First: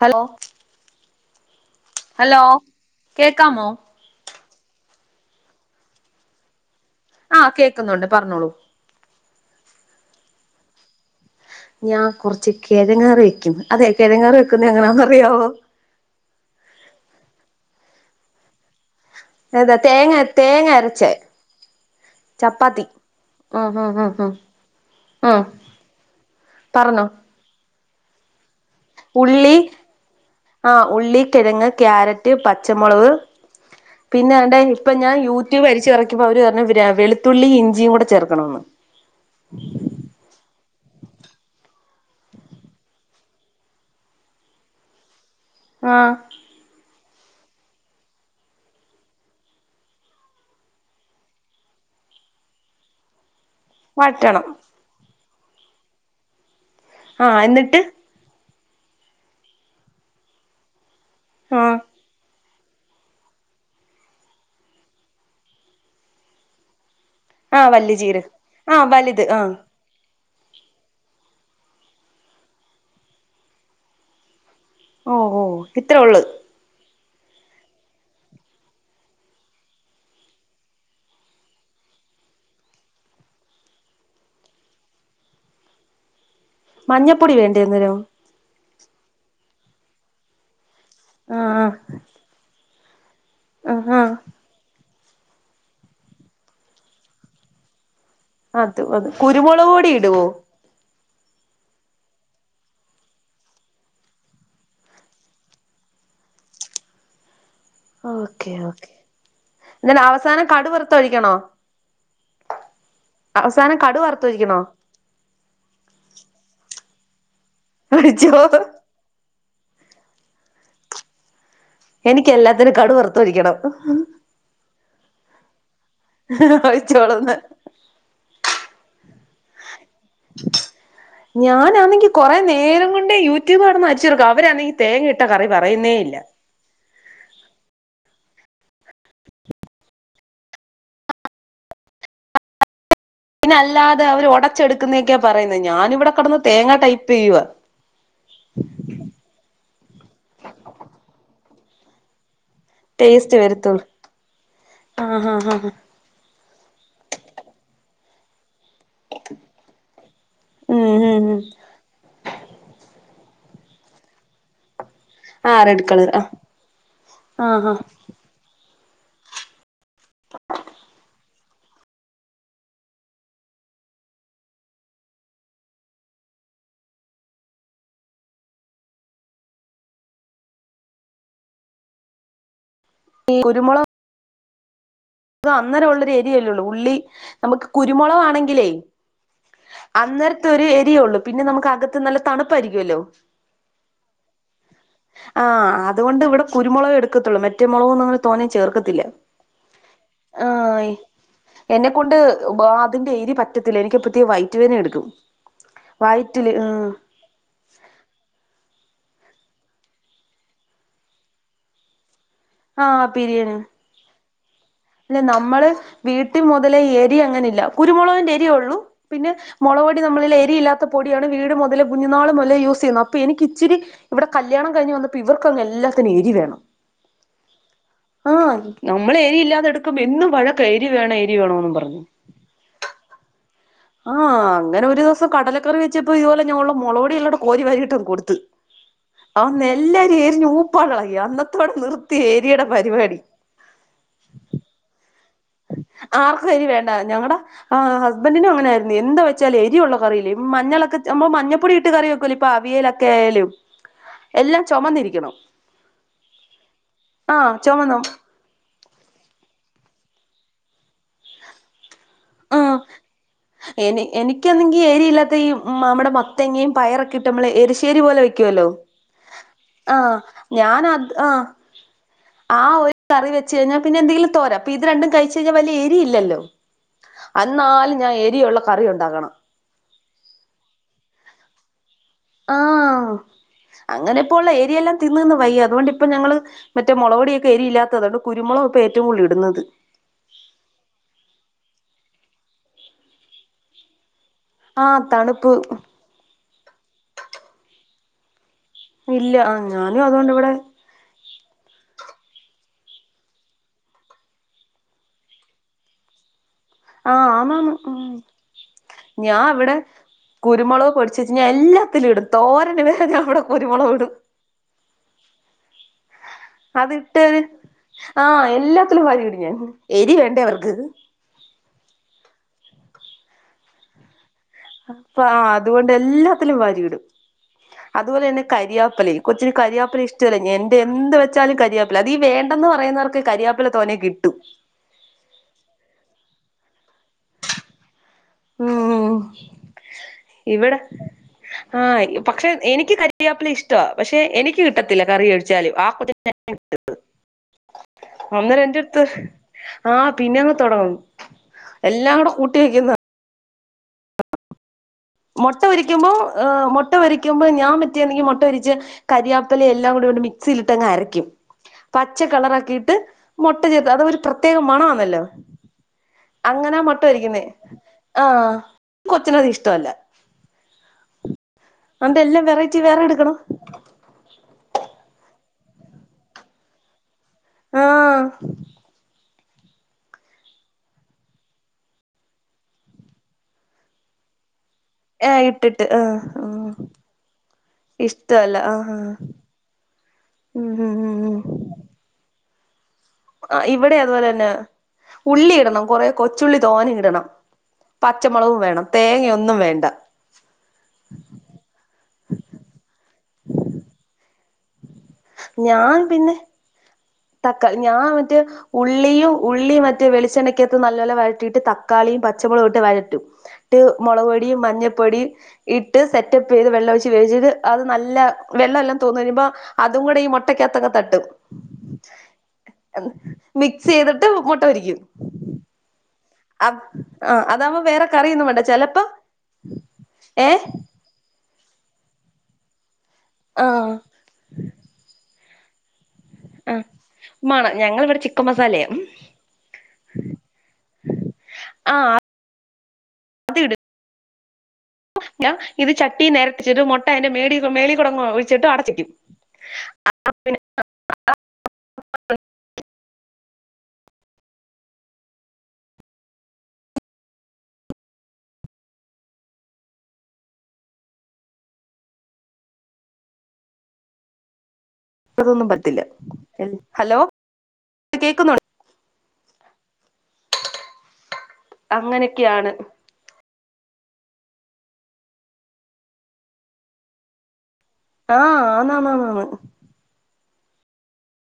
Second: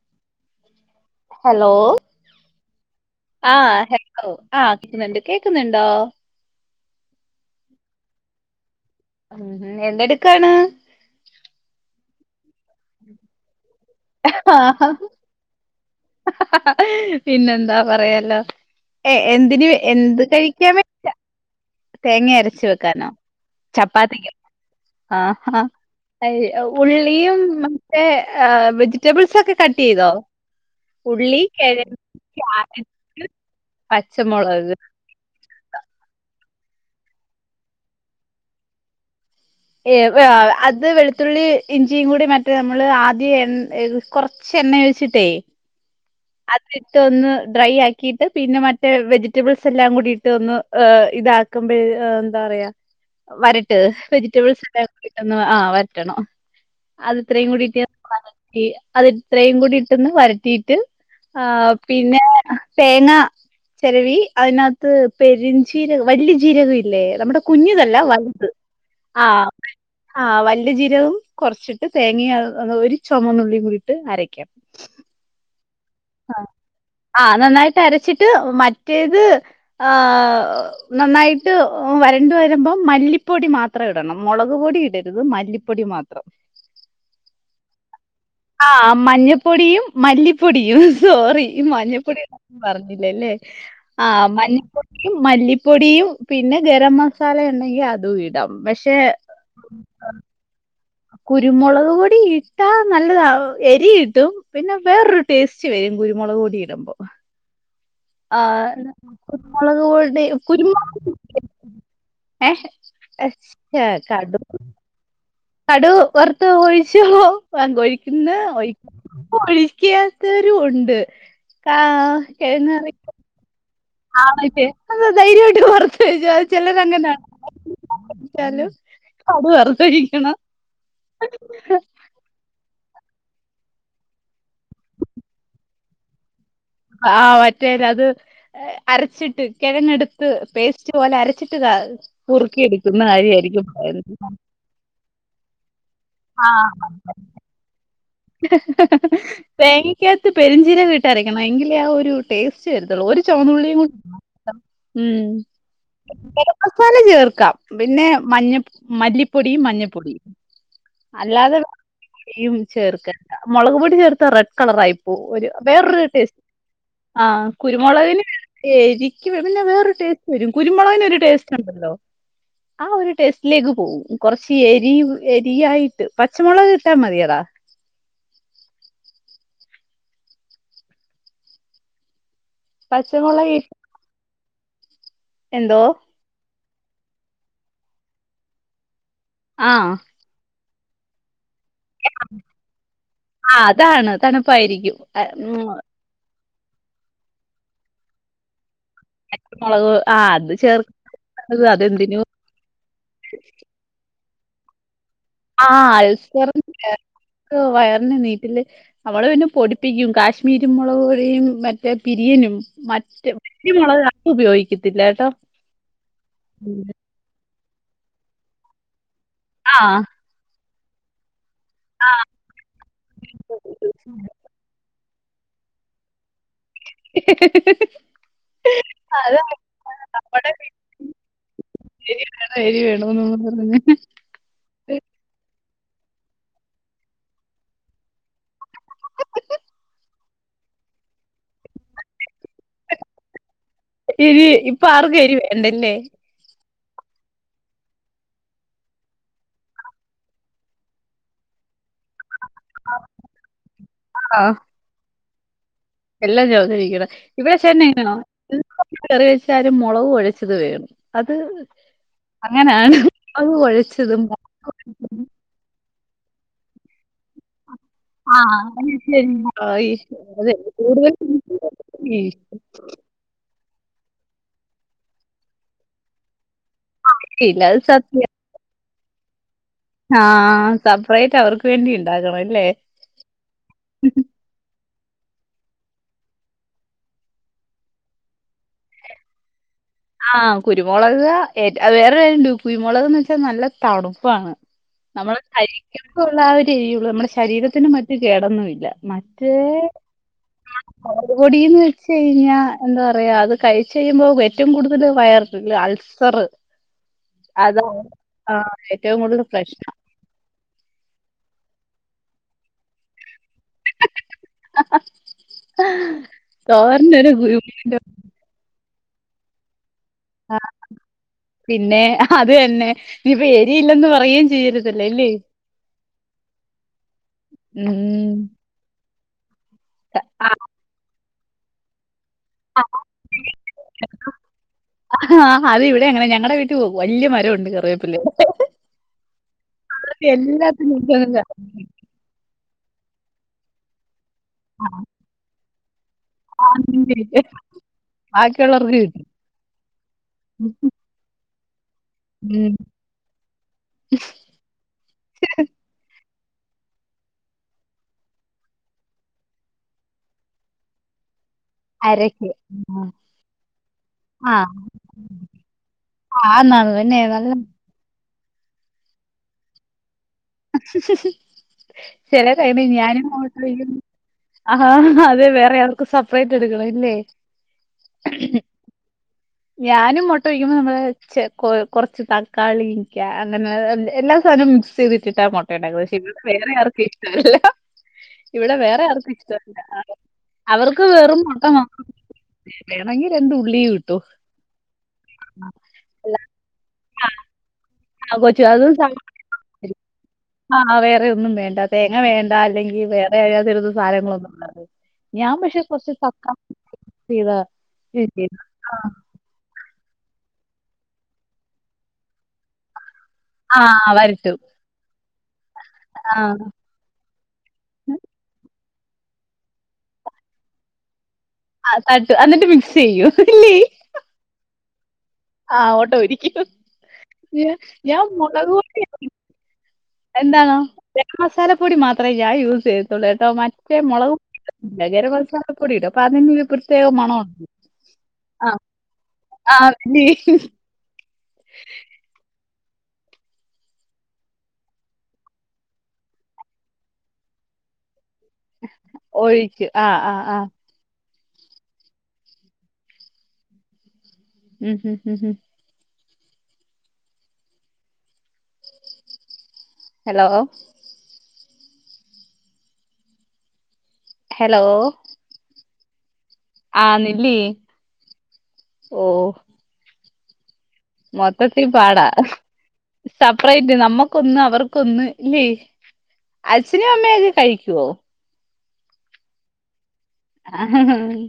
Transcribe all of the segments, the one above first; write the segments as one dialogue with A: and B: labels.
A: Hello
B: hello
A: hello
B: ആ
A: കേക്കാമോ
B: hello ആ കേക്കുന്നുണ്ട് കേക്കുന്നുണ്ടോ?
A: ആഹ് കേക്കുന്നുണ്ട് പറഞ്ഞോളൂ
B: ഉം എന്തടുക്കാണ്
A: ഞാൻ കൊറച്ച് കെഴങ്ങറി വെക്കും അതെ കെഴങ്ങറി വെക്കുന്ന
B: ആഹ്
A: എങ്ങനാന്ന് അറിയാവോ?
B: പിന്നെന്താ പറയാലോ ഏ എന്തിന്
A: അതാ തേങ്ങ
B: എന്ത് കഴിക്കാ
A: തേങ്ങ അരച്ചേ
B: തേങ്ങ അരച്
A: ചപ്പാത്തി
B: വെക്കാനോ
A: ആഹ് ഹ ഹ ഹ
B: ചപ്പാത്തിക്കോ ആഹ് ആഹ് അ
A: പറഞ്ഞോ
B: ഉള്ളള്ളിയും മറ്റേഹ വെജി
A: ഉള്ളി, ആഹ് ഉള്ളി, കിഴങ്ങ്, ക്യാരറ്റ്, പച്ച മൊളക്, പിന്നെ ദേണ്ടേ
B: പച്ചമുളക്
A: ഇപ്പൊ ഞാൻ യൂ കുറ്റ പരിച്ച് പറക്കുമ്പൾ അവര്പറഞ്ഞ വെളുത്തുള്ളി, ഇഞ്ചിയും, കൂടെ ചേർക്കണമന്ന്
B: ഏഹ് അത് വെളുത്തുള്ളി ഇഞ്ചിയും കൂടി മറ്റേ നമ്മൾ ആദ്യം എ കൊറ ചെ എണ്ണ ഒഴിച്ചിട്ടെ
A: ആഹ്
B: അതിട്ടൊന്ന് ഡ്രൈ ആക്കിട്ട് പിന്നെ മറ്റേ വെജിറ്റബിൾസ് എല്ലാം കൂടിയിട്ട് ഒന്ന്. ഏ ഇതാക്കുമ്പോഴ് ന്താ പറയാ. വരട്ട്
A: വഴറ്റണം
B: വെജിറ്റബിൾസ് എല്ലാം കൂടിട്ടൊന്ന് ആ വരട്ടണോ
A: ആഹ്
B: അത്ത്രയും
A: എന്നിട്ട്
B: കൂടിട്ട്. [unintelligible] അത് ഇത്രയും കൂടി ഇട്ടന്ന് വരറ്റീയിട്ട്. ആഹ് പിന്നെ തേങ്ങ. ചെരവി അതിനകത്ത് പെരിഞ്ചീരകം വലിയ ജീരകം ഇല്ലേ മ്മടെ
A: ആഹ് വല്യ
B: കുഞ്ഞതല്ല
A: ജീരകം
B: വൽത്
A: ആഹ് വലുത്
B: ആഹ് ആഹ് വലിയ ജീരവും കുറച്ചിട്ട് തേങ്ങയും ഒരു ചുമന്നുള്ളിയും കൂടിയിട്ട് അരക്കാ
A: ഓഹ് ഓഹ് ഇത്രേ ഒള്ള്
B: ആഹ് ആ നന്നായിട്ട് അരച്ചിട്ട് മറ്റേത് ആഹ് നന്നായിട്ട് വരണ്ട് വരുമ്പോ മല്ലിപ്പൊടി മാത്രം ഇടണം മുളക് പൊടി ഇടരുത് മല്ലിപ് പ്പൊടി മാത്രം
A: മഞ്ഞപ്പൊടി വേണ്ടേ അന്നേരം
B: ആഹ് മഞ്ഞപ്പൊടിയും മല്ലിപ്പൊടിയും
A: ആ
B: സോറി ഈ
A: ആ
B: മഞ്ഞപ്പൊടി പറഞ്ഞില്ലല്ലേ
A: ആ ആ
B: ആഹ് മഞ്ഞപ്പൊടിയും മല്ലിപ്പൊടിയും പിന്നെ ഗരം മസാല ഉണ്ടെങ്കിൽ അതും ഇടും
A: അത് അത് കുരുമുളക് പൊടി ഇടുവോ
B: കുരുമുളക് പൊടി ഇട്ടാ നല്ലതാ എരി ഇട്ടും പിന്നെ വേറൊരു ടേസ്റ്റ് വരും കുരുമുളക് പൊടി ഇടുമ്പോ
A: ഓക്കെ
B: ആഹ്
A: ഓക്കെ
B: കുരുമുളക്
A: എന്നിട്ട്
B: പൊടി
A: അവസാനം കടു
B: കുരുമുളക്
A: വറുത്തൊഴിക്കണോ അവസാനം കടു
B: [unintelligible] കടുക്‌
A: വറുത്തൊഴിക്കണോ
B: കടു വറുത്ത് ഒഴിച്ചോ [unintelligible] ഒഴിക്കുന്ന്‌
A: ഒഴിച്ചോ
B: ഒഴി ഒഴിക്കാത്തവരുംഉണ്ട് ആഹ് കെഴങ്ങു കറി
A: തൊഴിക്കണം.
B: ആ മറ്റേ ധൈര്യമായിട്ട് പറ ത് ചെലരങ്ങനെയാണ്
A: ഒഴിച്ചോളന്ന്
B: [unintelligible] ച്ചാലും കടു വറുത്തൊഴിക്കണം
A: ഞാനാണെങ്കി കൊറെ നേരം കൊണ്ട് യൂട്യൂബ് കടന്ന് അരിച്ച്പെറക്കുവ അവരാണെങ്കിൽ തേങ്ങ ഇട്ട കറി പറയുന്നേ ഇല്ല.
B: ആഹ് മറ്റേ അത് അരച്ചിട്ട് കിഴങ്ങടുത്ത് പേസ്റ്റ് പോലെ അരച്ചിട്ട് കുറുക്കി തിന്ന കാര്യവായി
A: പിന്നെ അല്ലാതെ അവര് ഒടച്ചെടുക്കുന്നതൊക്കെയാ പറയുന്നത് ഞാനിവിടെ കിടന്ന് തേങ്ങാ
B: ആഹ്
A: ടൈപ്പ് ചെയ്യുവ
B: തേങ്ങക്കകത്ത് പെരിഞ്ചീരകം ഇട്ടരക്കണം എങ്കിലെ ആ ഒരു ടേസ്റ്റ് വരുത്തുള്ളൂ ഒരു
A: ടേസ്റ്റ്
B: ചുവന്നുള്ളിയും
A: വരുത്തുള്ളൂ ആ
B: ഉം
A: ആ ആ
B: ഗരം മസാല ചേർക്കാം പിന്നെ മഞ്ഞ മല്ലിപ്പൊടിയും മഞ്ഞപ്പൊടിയും
A: ഉം ഉം ഉം
B: അല്ലാതെ ചേർക്കണ്ടാ മുളക് പൊടി ചേർത്ത റെഡ് കളർ ആയി ഒരു
A: ആ റെഡ്
B: വേറൊരു
A: കളർ ആ
B: ടേസ്റ്റ് ആഹ്
A: ആഹാ
B: കുരുമുളകിന് ഏരിക്കുംഇടുന്ന വേറൊരു ടേസ്റ്റ് വരും കുരുമുളകിനു ഒരു ടേസ്റ്റ് ഉണ്ടല്ലോ ആ ഒരു ടെസ്റ്റിലിത് പോവും കൊറച്ച് എരി എരിയായിട്ട് പച്ചമുളകിട്ടാ മതിയടാ
A: ഈ
B: പച്ചമുളകി
A: അത് അന്നേരം ഉള്ളരു എരിയല്ലേള്ളൂ ഉള്ളി നമുക്ക് കുരുമുളക് ആണെങ്കിലേ
B: ആ
A: അന്നേരത്തെ ഒരു എരി ഉള്ളു പിന്നെ നമുക്ക് അത് ത് നല്ല തണുപ്പായിരിക്കുവല്ലോ
B: ആ അതാണ് തണുപ്പായിരിക്കും അ, ഉം,
A: ആഹ് അതുകൊണ്ട് ഇവിടെ കുരുമുളകെ എടുക്കത്തുള്ളൂ മറ്റെ മുളകൊന്നും ഇവിടെ തോനെ ചേർക്കത്തില്ല.
B: മുളക് ആ അത്
A: ആഹ്
B: ചേർക്ക [unintelligible]
A: എന്നെക്കൊണ്ട്
B: അതെന്തിനോ
A: അതിന്റെ എരി പറ്റത്തില്ല എനിക്ക് പുതിയ വയറ്റി വേദന എടുക്കും.
B: ആഹ്
A: വയറ്റില് ഉം
B: അൾസറിന്റെയാ [unintelligible] വയറിന് നീറ്റല് നമ്മള് പിന്നെ പൊടിപ്പിക്കും കാശ്മീരി മുളക് പൊടിയും മറ്റേ പിരിയനും
A: ആഹ്
B: മറ്റ് മറ്റെ മുളക് [unintelligible] ഉപയോഗിക്കു
A: ല്ല നമ്മള് വീട്ടിമുതലേ എരി അങ്ങനില്ല കുരുമുളകിന്റെ എരി ഉള്ളു പിന്നെ
B: ആ
A: മുളക് പൊടി നമ്മള്ല്ല എരിയില്ലാത്ത പൊടിയാണ് വീട് മൊ
B: ആ
A: കുഞ്ഞ്ന്നാള് മുതലെ യൂസ്ചെയ്യുന്നു അപ്പൊ എനിക്കിച്ചിരി ഇവിടെ കല്യാണം കഴിഞ്ഞ് വന്ന ഇവർക്ക അങ്ങ് എല്ലാത്തിനും എരി വേണം. ആ നമ്മള
B: അതാ
A: എരിയില്ലാതെ എന്നും
B: നമ്മടെ
A: വഴക്ക. എരി വേണ എരി വേണോ എന്നും പറഞ്ഞു.
B: എരി വേണോന്ന് പറഞ്ഞ
A: ആഹ്. അങ്ങനെ ഒരു ദിവസം കടല കറിവെച്ചപ്പോ ഇതുപോലെ ഞാനുള്ള മുളവടിള്ളോടെ കോരി വരിയിട്ടന്ന് കൊടുത്ത് അന്ന് എല്ലാരും എരിഞ്ഞ പ്പാടളക്കി. അന്നത്തോടെ നിർത്തി ഏരിയുടെ പരിപാടി
B: എരി. ഇപ്പൊ ആർക്കരി വേണ്ടല്ലേ.
A: ഇപ്പ എരി വേണ്ട. ഞങ്ങളുടെ ആഹ്. ഹസ്ബൻറിനും അങ്ങനെയയിരുന്നു. എന്താ വെച്ചല് എരിയള്ള കറിയില്ലേ മഞ്ഞളൊക്കെ മഞ്ഞപ്പൊടിയിട്ട് കറിയക്കല്ല ഇപ്പൊ
B: ആ
A: അവിയലൊക്കെ ആയാലും.
B: ആ
A: എല്ലാം ചുമന്നിരിക്കണം
B: എല്ലാം ചോമനിരിക്കണം. ഇവിടെ ചെന്നൈനോ. കറി വെച്ചാല മുളക് ഒഴച്ചത് വേണം. അത്
A: ആഹ്.
B: അങ്ങനാണ് മുളക്
A: എനി
B: കുഴച്ചതും
A: എനിക്കണെങ്കി ഏരിയില്ലാത്തഈ നമ്മുടെ മത്തേങ്ങയും പയറൊക്കെ ഇട്ട് നമ്മള് എരി ശെരി പോലെ
B: ആ
A: വെക്കുവല്ലോ.
B: ശരി. ഈ
A: ആ
B: അതെ
A: ഞൻ ആ
B: കൂടുതലും ഈ
A: ആ കറി വെച്ച് കഴഞ്ഞാൽ പിന്നെന്തെങ്കിലും തോര. അപ്പ ഇത് രണ്ടും കഴച്ച് കഴിഞ്ഞാൽ വല്ലിയ എരി ഇല്ലല്ലോ.
B: ഇല്ല അത്
A: എന്നാല് ഞാൻ എരിയുള്ള കറി ഉണ്ടാക്കണം.
B: ആഹ് സപ്പറേറ്റ് അവർക്ക് വേണ്ടി ഉണ്ടാക്കണംല്ലേ.
A: ഇപ്പോൾ ഒള്ള എരിയെല്ലാം തിന്ന്നിന്ന് വയ്യ. അതുകൊണ്ട് ഇപ്പം ഞങ്ങള് മറ്റേ മുളക പൊടൊക്കെ എരില്ലാത്തതുകണ്ട്. കുരുുളക ഇപ്പോ ഏറ്റവും കൂടുതൽ ഇടുന്നത്
B: ആഹ് കുരുമുളക അത് വേറെ കാര്യയണ്ട്. കുരുമുളക്ന്ന് വെച്ചാൽ നല്ല തണുപ്പാണ്.
A: ആഹ് തണുപ്പ്
B: നമ്മള്രിക്കഴിക്കത്തള്ള ആ എര്യുള്ളൂ നമ്മുടെ ശരീരത്തിന് മറ്റു കേടൊന്നുംല്ല.
A: ഇല്ല. ആ ഞാനും അതുകൊണ്ട് ഇവിടെ
B: മുളക്പൊടിന്ന് വെച്ച് കഴിഞ്ഞാ എന്താ പറയാ. അത് കഴിച്ച കഴിയുമ്പോ ഏറ്റവും കൂടുതൽ വയറു അൾസർ
A: ആഹ ആന്നാന്ന്.
B: അതാ
A: ഉം.
B: ആഹ് ഏറ്റവും
A: ഞാ
B: കൂടുതൽ
A: ഇവിടെ
B: പ്രശ്നം
A: കുരുമുക് പൊടിച്ചെച്ച് എല്ലാത്തിലും ഇടും. തോരന് വരെ ഞവിടെ കുരുമുളക് ഇടും.
B: തോരനൊരു
A: അത്ട്ടേത്
B: ഗുരുമുണ്ട്.
A: ആഹ്. എല്ലാത്തിലും വിരി ഇടും ഞാൻ. എരി വേണ്ടേ അവർക്ക്.
B: പിന്നെ. അത് തന്നെ. നീപ്പ എരിയില്ലന്ന് പറയും
A: അപ്പ അതുകൊണ്ട് എല്ലാത്തിലും വരിയിടും. അതുപോലെ
B: ഉം
A: തന്നെ കരിയാപ്പലയും. കൊച്ചിന് കരിയാപ്പില ഇഷ്ടല്ല. എന്റെ എന്ത് വെച്ചാലും കരിയാപ്പ അത് വേണ്ടന്ന് പറയുന്നവർക്ക് കരിയാപ്പില തോനെ കിട്ടും.
B: ആ അത് ഇവിടെ അങ്ങനെ. ഞങ്ങളടെ വീട്ടിൽ വല്യ മരംണ്ട് കറിയപ്പല്ല
A: ഉം
B: അ
A: ഇവിടെ
B: എല്ലാത്തിലും
A: ആഹ് പക്ഷെ എനിക്ക് കറിേപ്പല ഇഷ്ടമാണ്. പക്ഷെ എനിക്ക് കിട്ടത്തില്ല കറിയടിച്ചാലും ആ കു
B: ആ ബാക്കിയുള്ളവർക്ക്
A: അന്നരന്റടുത്ത്
B: കിട്ടും
A: ആഹ് പിന്നെ അങ്ങ് തുടങ്ങും എല്ലാം കൂടെ കൂട്ടി
B: ഉം
A: വക്കുന്ന മുട്ട പൊരിക്കുമ്പോ മുട്ട പൊരിക്കുമ്പോ ഞാ പറ്റിയ ണെങ്കിൽ മുട്ട പൊരിച്ച് കരിയാപ്പല എല്ലാം കൂടിണ്ട് മിക്സിയിലിട്ടങ്ങ് അരക്കും. പച്ച
B: അരക്ക്
A: കളറാക്കിയിട്ട്
B: ആഹ്
A: മുട്ട ചേർത്ത് അതൊ ഒരു പ്രത്യേകം
B: ആഹ്
A: മണമാണല്ലോ. അങ്ങനാ
B: ആന്നാന്ന്
A: മുട്ട
B: തന്നെ
A: പൊരിക്കുന്ന.
B: നല്ല
A: ആഹ്. കൊച്ചിനത് ഇഷ്ടമല്ല. അന്റെ എല്ലാം
B: ചില
A: വെറൈറ്റി
B: കഴഞ്ഞ
A: വേറെ
B: ഞാനും
A: എടുക്കണം
B: ആഹ്. അതെ വേറെവർക്കും സെപ്പറേറ്റ് എടുക്കണംല്ലേ.
A: ആഹ്
B: ഞാനും മുട്ട പൊരിക്കുമ്പോ നമ്മള് കൊ കുറച്ച് തക്കാളിക്ക അങ്ങനെ എല്ലാ സധനവും
A: ഏഹ്
B: സിരിച്ചിട്ടാ മൊട്ട
A: ഇട്ടിട്ട്
B: ഇണ്ടാക്കുന്നത് പക്ഷെ
A: ആഹ്
B: ഇ
A: ആഹ്
B: വേറെ ആർക്കും ഇഷ്ടല്ല.
A: ഇഷ്ടല്ല
B: ഇവിടെ
A: ആഹ്
B: വേറെ
A: ആഹ്
B: ആർക്കും ഇഷ്ട അല്ല.
A: ഉം ഉം
B: അവർക്ക്
A: ഉം
B: വെറും
A: ഉം
B: മുട്ടമാ വേണെങ്കി രണ്ട്
A: ആഹ്
B: ഉള്ളി
A: ഇവിടെ
B: ഇട്ടോ
A: അതുപോലെ തന്നെ ഉള്ളി ഇടണം കൊറെ കൊച്ചുള്ളി തോനെ ഇടണം പച്ചമുളകും
B: കൊച്ചു
A: വേണം തേങ്ങയൊന്നും വേണ്ട
B: ആഹ്‌ വേറെ ഒന്നും വേണ്ട തേങ്ങ വേണ്ട അല്ലെങ്കിൽ വേറെ അത് ത് സാധങ്ങളൊന്നും [unintelligible] ഞാൻ പക്ഷെ കൊറച്ച് തക്കാ
A: തക്കാ ഞാൻ മറ്റേ
B: ആ
A: ഉള്ളിയും ഉള്ളി മറ്റെ വെളിച്ചെണ്ണക്കകത്ത് നല്ലപോലെ വയറ്റിയിട്ട് തക്കാളീം പച്ചമുളകും ഇട്ട് വയറ്റും.
B: ആ
A: ഇട്ട് മുളക്
B: വരട്ടും.
A: പൊടിയും മഞ്ഞപ്പൊടിയും ഇട്ട്
B: ആ
A: സെറ്റപ്പ് ചെയ്ത് വെള്ള ഒഴിച്ച് വേവിച്ചിട്ട് അത് നല്ല വെള്ളമെല്ലാം തോന്ന് കയ്യുമ്പോ അതും കൂടെ ഈ മൊട്ടക്കകത്ത് തട്ടും.
B: ആ, തട്ടും. എന്നിട്ട് മിക്സ് ചെയ്യും.
A: മിക്സെയ്തിട്ട് മുട്ട പൊരിക്കും
B: ആഹ്‌ ഓട്ട പൊരിക്കും
A: ആ
B: യോ
A: അതാവുമ്പോ വേറെ
B: ഞാൻ
A: കറിയൊന്നും വേണ്ട ചെലപ്പോ
B: മൊളക്പൊടി [unintelligible]
A: ഏ
B: എന്താണോ ഖരം മസാലപ്പൊടി മാത്രമേ ഞാൻ യൂസ് ചെയ്യത്തൊള്ളൂ കേട്ടോ
A: ആ
B: മറ്റേ [unintelligible] നഖരമസാലം പൊടിയിടും അപ്പ അതിന്
A: ആ
B: പ്രത്യേക മണ
A: മാണം ഞങ്ങളിവിടെ ചിക്കൻ
B: ആഹ്
A: മസാലയാ
B: ആഹ് അതിന്
A: ആഹ് അ ഞാൻ ഇത് ചട്ടി നെറച്ചിട്ട് മൊട്ട അതിന്റെ മേടി മേളിക്കുടങ്ങൊഴിച്ചിട്ട് അടച്ചെക്കും
B: ഒഴിച്ച് ആ
A: അ
B: ആ ആ. ഉം ഉം ഉം ഉം ഹലോ ഹലോ
A: വടെതൊന്നും പറ്റില്ല
B: ആഹ്‌
A: ഹലോ
B: ന്ന്ല്ലേ
A: കേക്കുന്നുണ്ട്
B: ഓഹ്‌ മൊത്തത്തി പാടാ
A: അങ്ങനെയൊക്കെയാണ്
B: സെപ്പറേറ്റ് നമ്മക്കൊന്ന് അവർക്കൊന്ന് ഇല്ലേ അച്ഛനും അമ്മയൊക്കെ കഴിക്കൊ?
A: ആഹ് ആന്നാ ന്നാ ന്നാ ന്ന്
B: ആഹ്‌ ഹ്‌ ഹ്‌ ഹ്‌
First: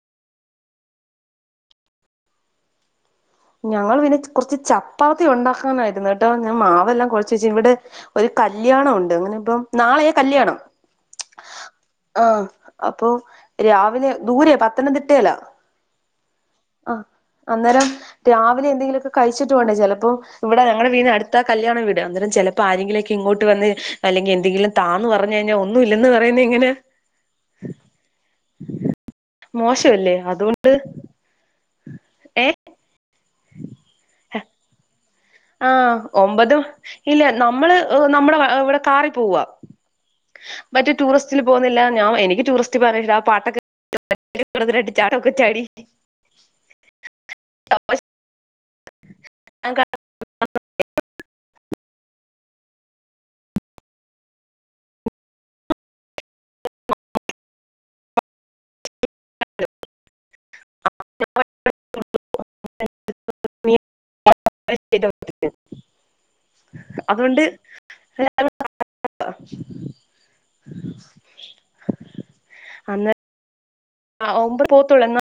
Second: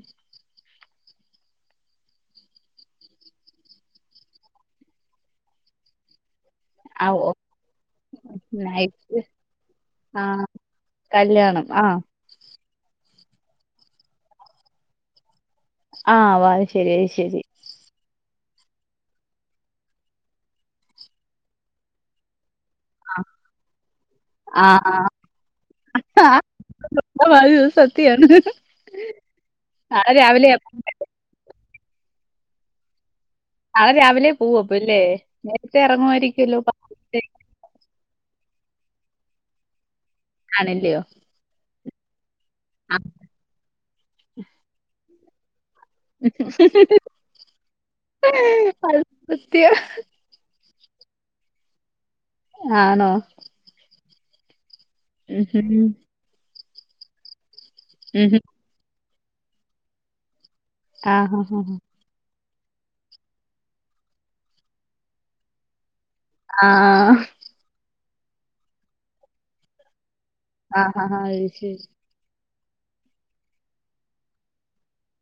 A: ഞങ്ങള് പിന്നെ കൊറച്ച് ചപ്പാത്തി ഉണ്ടാക്കാനായിരുന്ന് കേ ട്ടോ ഞാൻ
B: ആ
A: മാവെല്ലാം
B: ഓ
A: കൊഴച്ച് വെച്ച് ഇവിടെ ഒരു കല്യാണം
B: നൈസ്.
A: ഉണ്ട് അങ്ങനെ ഇപ്പം നാളെയാ കല്യാണം
B: കല്ല്യാണം ആഹ്‌
A: ആഹ്‌ അപ്പൊ രാവിലെ ദൂരെ പത്തനംതിട്ടേലാ
B: ആഹ് വാഴശ്ശേരി
A: ആഹ്‌
B: അയ്ശേരി
A: അന്നേരം രാവിലെ എന്തെങ്കിലൊക്കെ കഴിച്ചിട്ട് വേണ്ടേ ചെലപ്പോ ഇവിടെ ഞങ്ങടെ വീടിനടുത്ത കല്യാണം വീട് അന്നേരം ചെലപ്പോ ആരെ ങ്കിലൊക്കെ ഇങ്ങോട്ട് വന്ന് അല്ലെങ്കി എന്തെങ്കിലും
B: ആഹ്
A: താന്ന് പറഞ്ഞു കഴിഞ്ഞാ ഒന്നും ഇല്ലെന്ന് പറയുന്നെ എങ്ങനെ?
B: നിങ്ങൾ പറയുന്ന സത്യയാണ് നാളെ
A: മോശമല്ലേ
B: രാവിലെ
A: അതുകൊണ്ട്
B: [unintelligible]
A: ഏഹ്
B: നാളെ രാവിലെ പോവും അപ്പല്ലേ നേരത്തെ
A: ആഹ്‌ ഒമ്പത്
B: എറങ്ങുമായിരിക്കല്ലോ
A: ഇല്ല നമ്മള് നമ്മുടെ വ ഇവിടെ കാറി പോവാ മറ്റെ
B: ആണല്ലയോ
A: ടൂറിസ് റ്റ്ല് പോവുന്നില്ല ഞാൻ എനിക്ക് ടൂറിസ്റ്റ് [unintelligible] ആ പാട്ടൊക്കെ കേട്ട് ഒന്ന് രണ്ട് ചാട്ടൊക്കെ ചാടി
B: [unintelligible] ആണോ ഉം ഉം ഉം ഉം ഉം ആഹ്
A: [inaudible]
B: ആഹ്
A: അതുകൊണ്ട് [unintelligible]
B: ആഹ് ആഹ്‌ ആഹ്‌ അയിശെരി
A: അന്ന് ഒമ്പത് പോത്തുള്ളൂ എന്ന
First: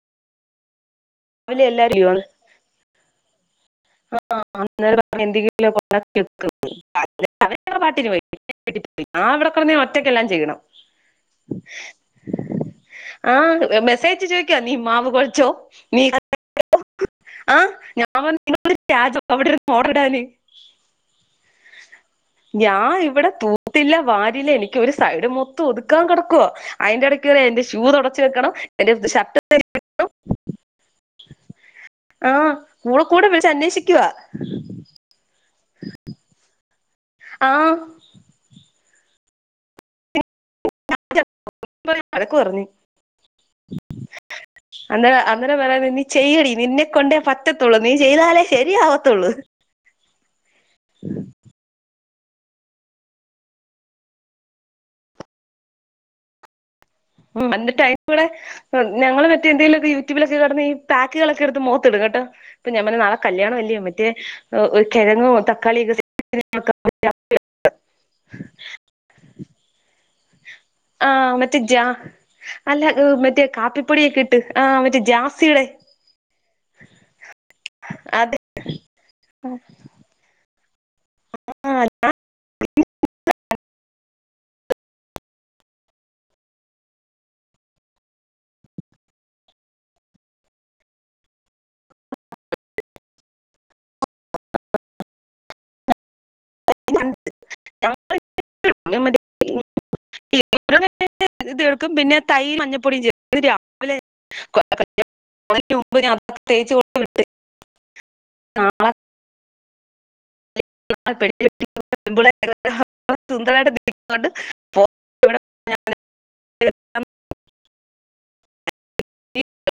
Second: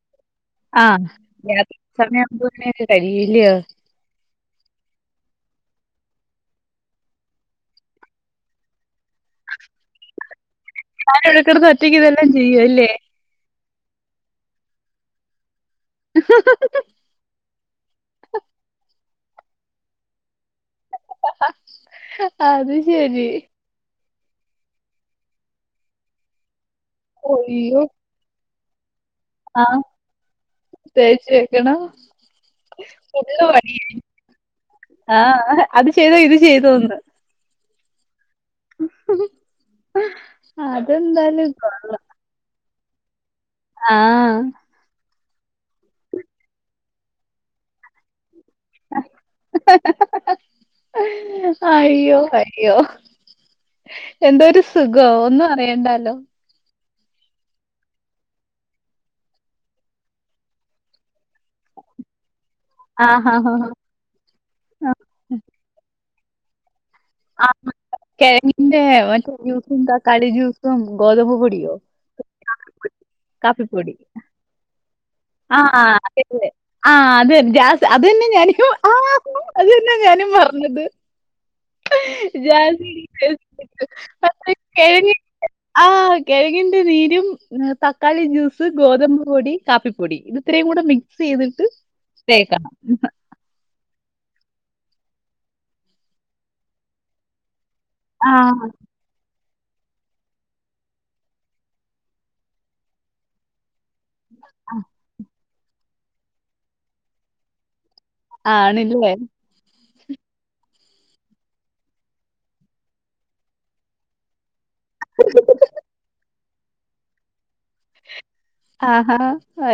B: ആഹ്‌ യാത്ര സമയാവുമ്പോത് നൊക്കെ കഴിയില്ലേ
A: ആഹ്‌ അന്നേരം എന്തെങ്കി [unintelligible] പാട്ടിന് പോയി [unintelligible] ഞാവ്ടെ കടന്ന് ഒറ്റക്കെല്ലാം ചെയ്യണം
B: താന് അവിടെകടന്ന് ഒറ്റക്കക്ക്തെല്ലാം ചെയ്യുംല്ലേ
A: ആഹ്‌ മെസ്സേജ് ചോയിക്കാ നീ മാവ് കുഴച്ചോ നീ ആ ഞാൻ പറഞ്ഞ് നീ അവിടെ മോട്ടറ് ഇടാന്
B: അത്
A: ഞാൻ
B: ശരി
A: ഇവിടെ പോ തൂത്തില്ല വാരിയില്ല എനിക്ക് ഒരു സൈഡ് മൊത്തം ഒതുക്കാൻ കിടക്കുവോ അയിന്റെ ഇടക്ക് എന്റെ ഷൂ
B: അയ്യോ
A: തൊടക്കാൻ തൊടച്ചു വെക്കണം എന്റെ ഷർട്ട്
B: ആഹ് തേച്ച് വെക്കണം
A: ആഹ് മോള് കൂടെ
B: ഫുള്ള്
A: വിളിച്ച്
B: പണിയാ
A: അന്വേഷിക്കുവാ
B: ആ ആഹ് അത് ചെയ്തോ ഇത് ചെയ്തോന്ന്
A: ആഹ്
B: അതെന്തായാലും കൊളളാം
A: അതൊക്കെ കുറഞ്ഞു
B: ആഹ് ആ
A: അന്നേ അന്നേരം പറയാ നീ ചെയ്യടി നിന്നെ കൊണ്ടേ പറ്റത്തുള്ളൂ നീ ചെയ്താലേ ശരിയാവത്തുള്ളൂ
B: ഹ ഹ ഹ ഹ അയ്യോ അയ്യോ എന്തോരു സുഖം ഒന്നും അറിയണ്ടല്ലോ
A: എന്നിട്ട് അയ്കൂടെ ഞങ്ങള് മറ്റേ എന്തെങ്കിലും യൂട്യൂബിലൊക്കെ കിടന്ന് ഈ പാക്കുകളൊക്കെ എടുത്ത് മോത്ത് ഇടും കേട്ടോ അപ്പൊ ഞാൻ പറഞ്ഞു നാളെ
B: ആഹ് ആഹ്
A: കല്യാണം അല്ലേ മറ്റേ ഒരു
B: ആഹ്
A: കിഴങ്ങ് തക്കാളിയൊക്കെ
B: ആ കിഴങ്ങിന്റെ മറ്റേ യൂസ് എന്താ
A: ആ മറ്റേ ജാ അല്ല മറ്റേ കാപ്പി പൊടിയൊക്കിട്ട് ആ മറ്റെ ജാസ്
B: ആ അതെ അതെ ആ അത് അത് തന്നെ ഞാൻ ഹാ അയ്യോ അത് തന്നെ അത് ഞാനും പറഞ്ഞത്
A: ആഹ്
B: കിഴങ്ങിൻ്റെ ആ കിഴങ്ങിന്റെ നീരും തക്കാളി ജ്യൂസ് ഗോതമ്പ് പൊടി കാപ്പിപ്പൊടി പൊടി ഇത്രയും കൂടെ മിക്സ് ചെയ്തിട്ട് തേക്കണം
A: [unintelligible]
B: ആഹ് ഹ്
A: ഞാൻ മറ്റേ ഇത് എടുക്കും പിന്നെ തൈര് മഞ്ഞപ്പൊടിയും ചേർക്കും രാവിലെ മുമ്പ് അതൊക്കെ തേച്ച് കൊടുക്കും
B: ആണ് ല്ലേ
A: [unintelligible] സുന്ദരമായിട്ട് നിക്കുന്നുണ്ട്
B: ഹ ഹ ഹ ആഹാ ഹ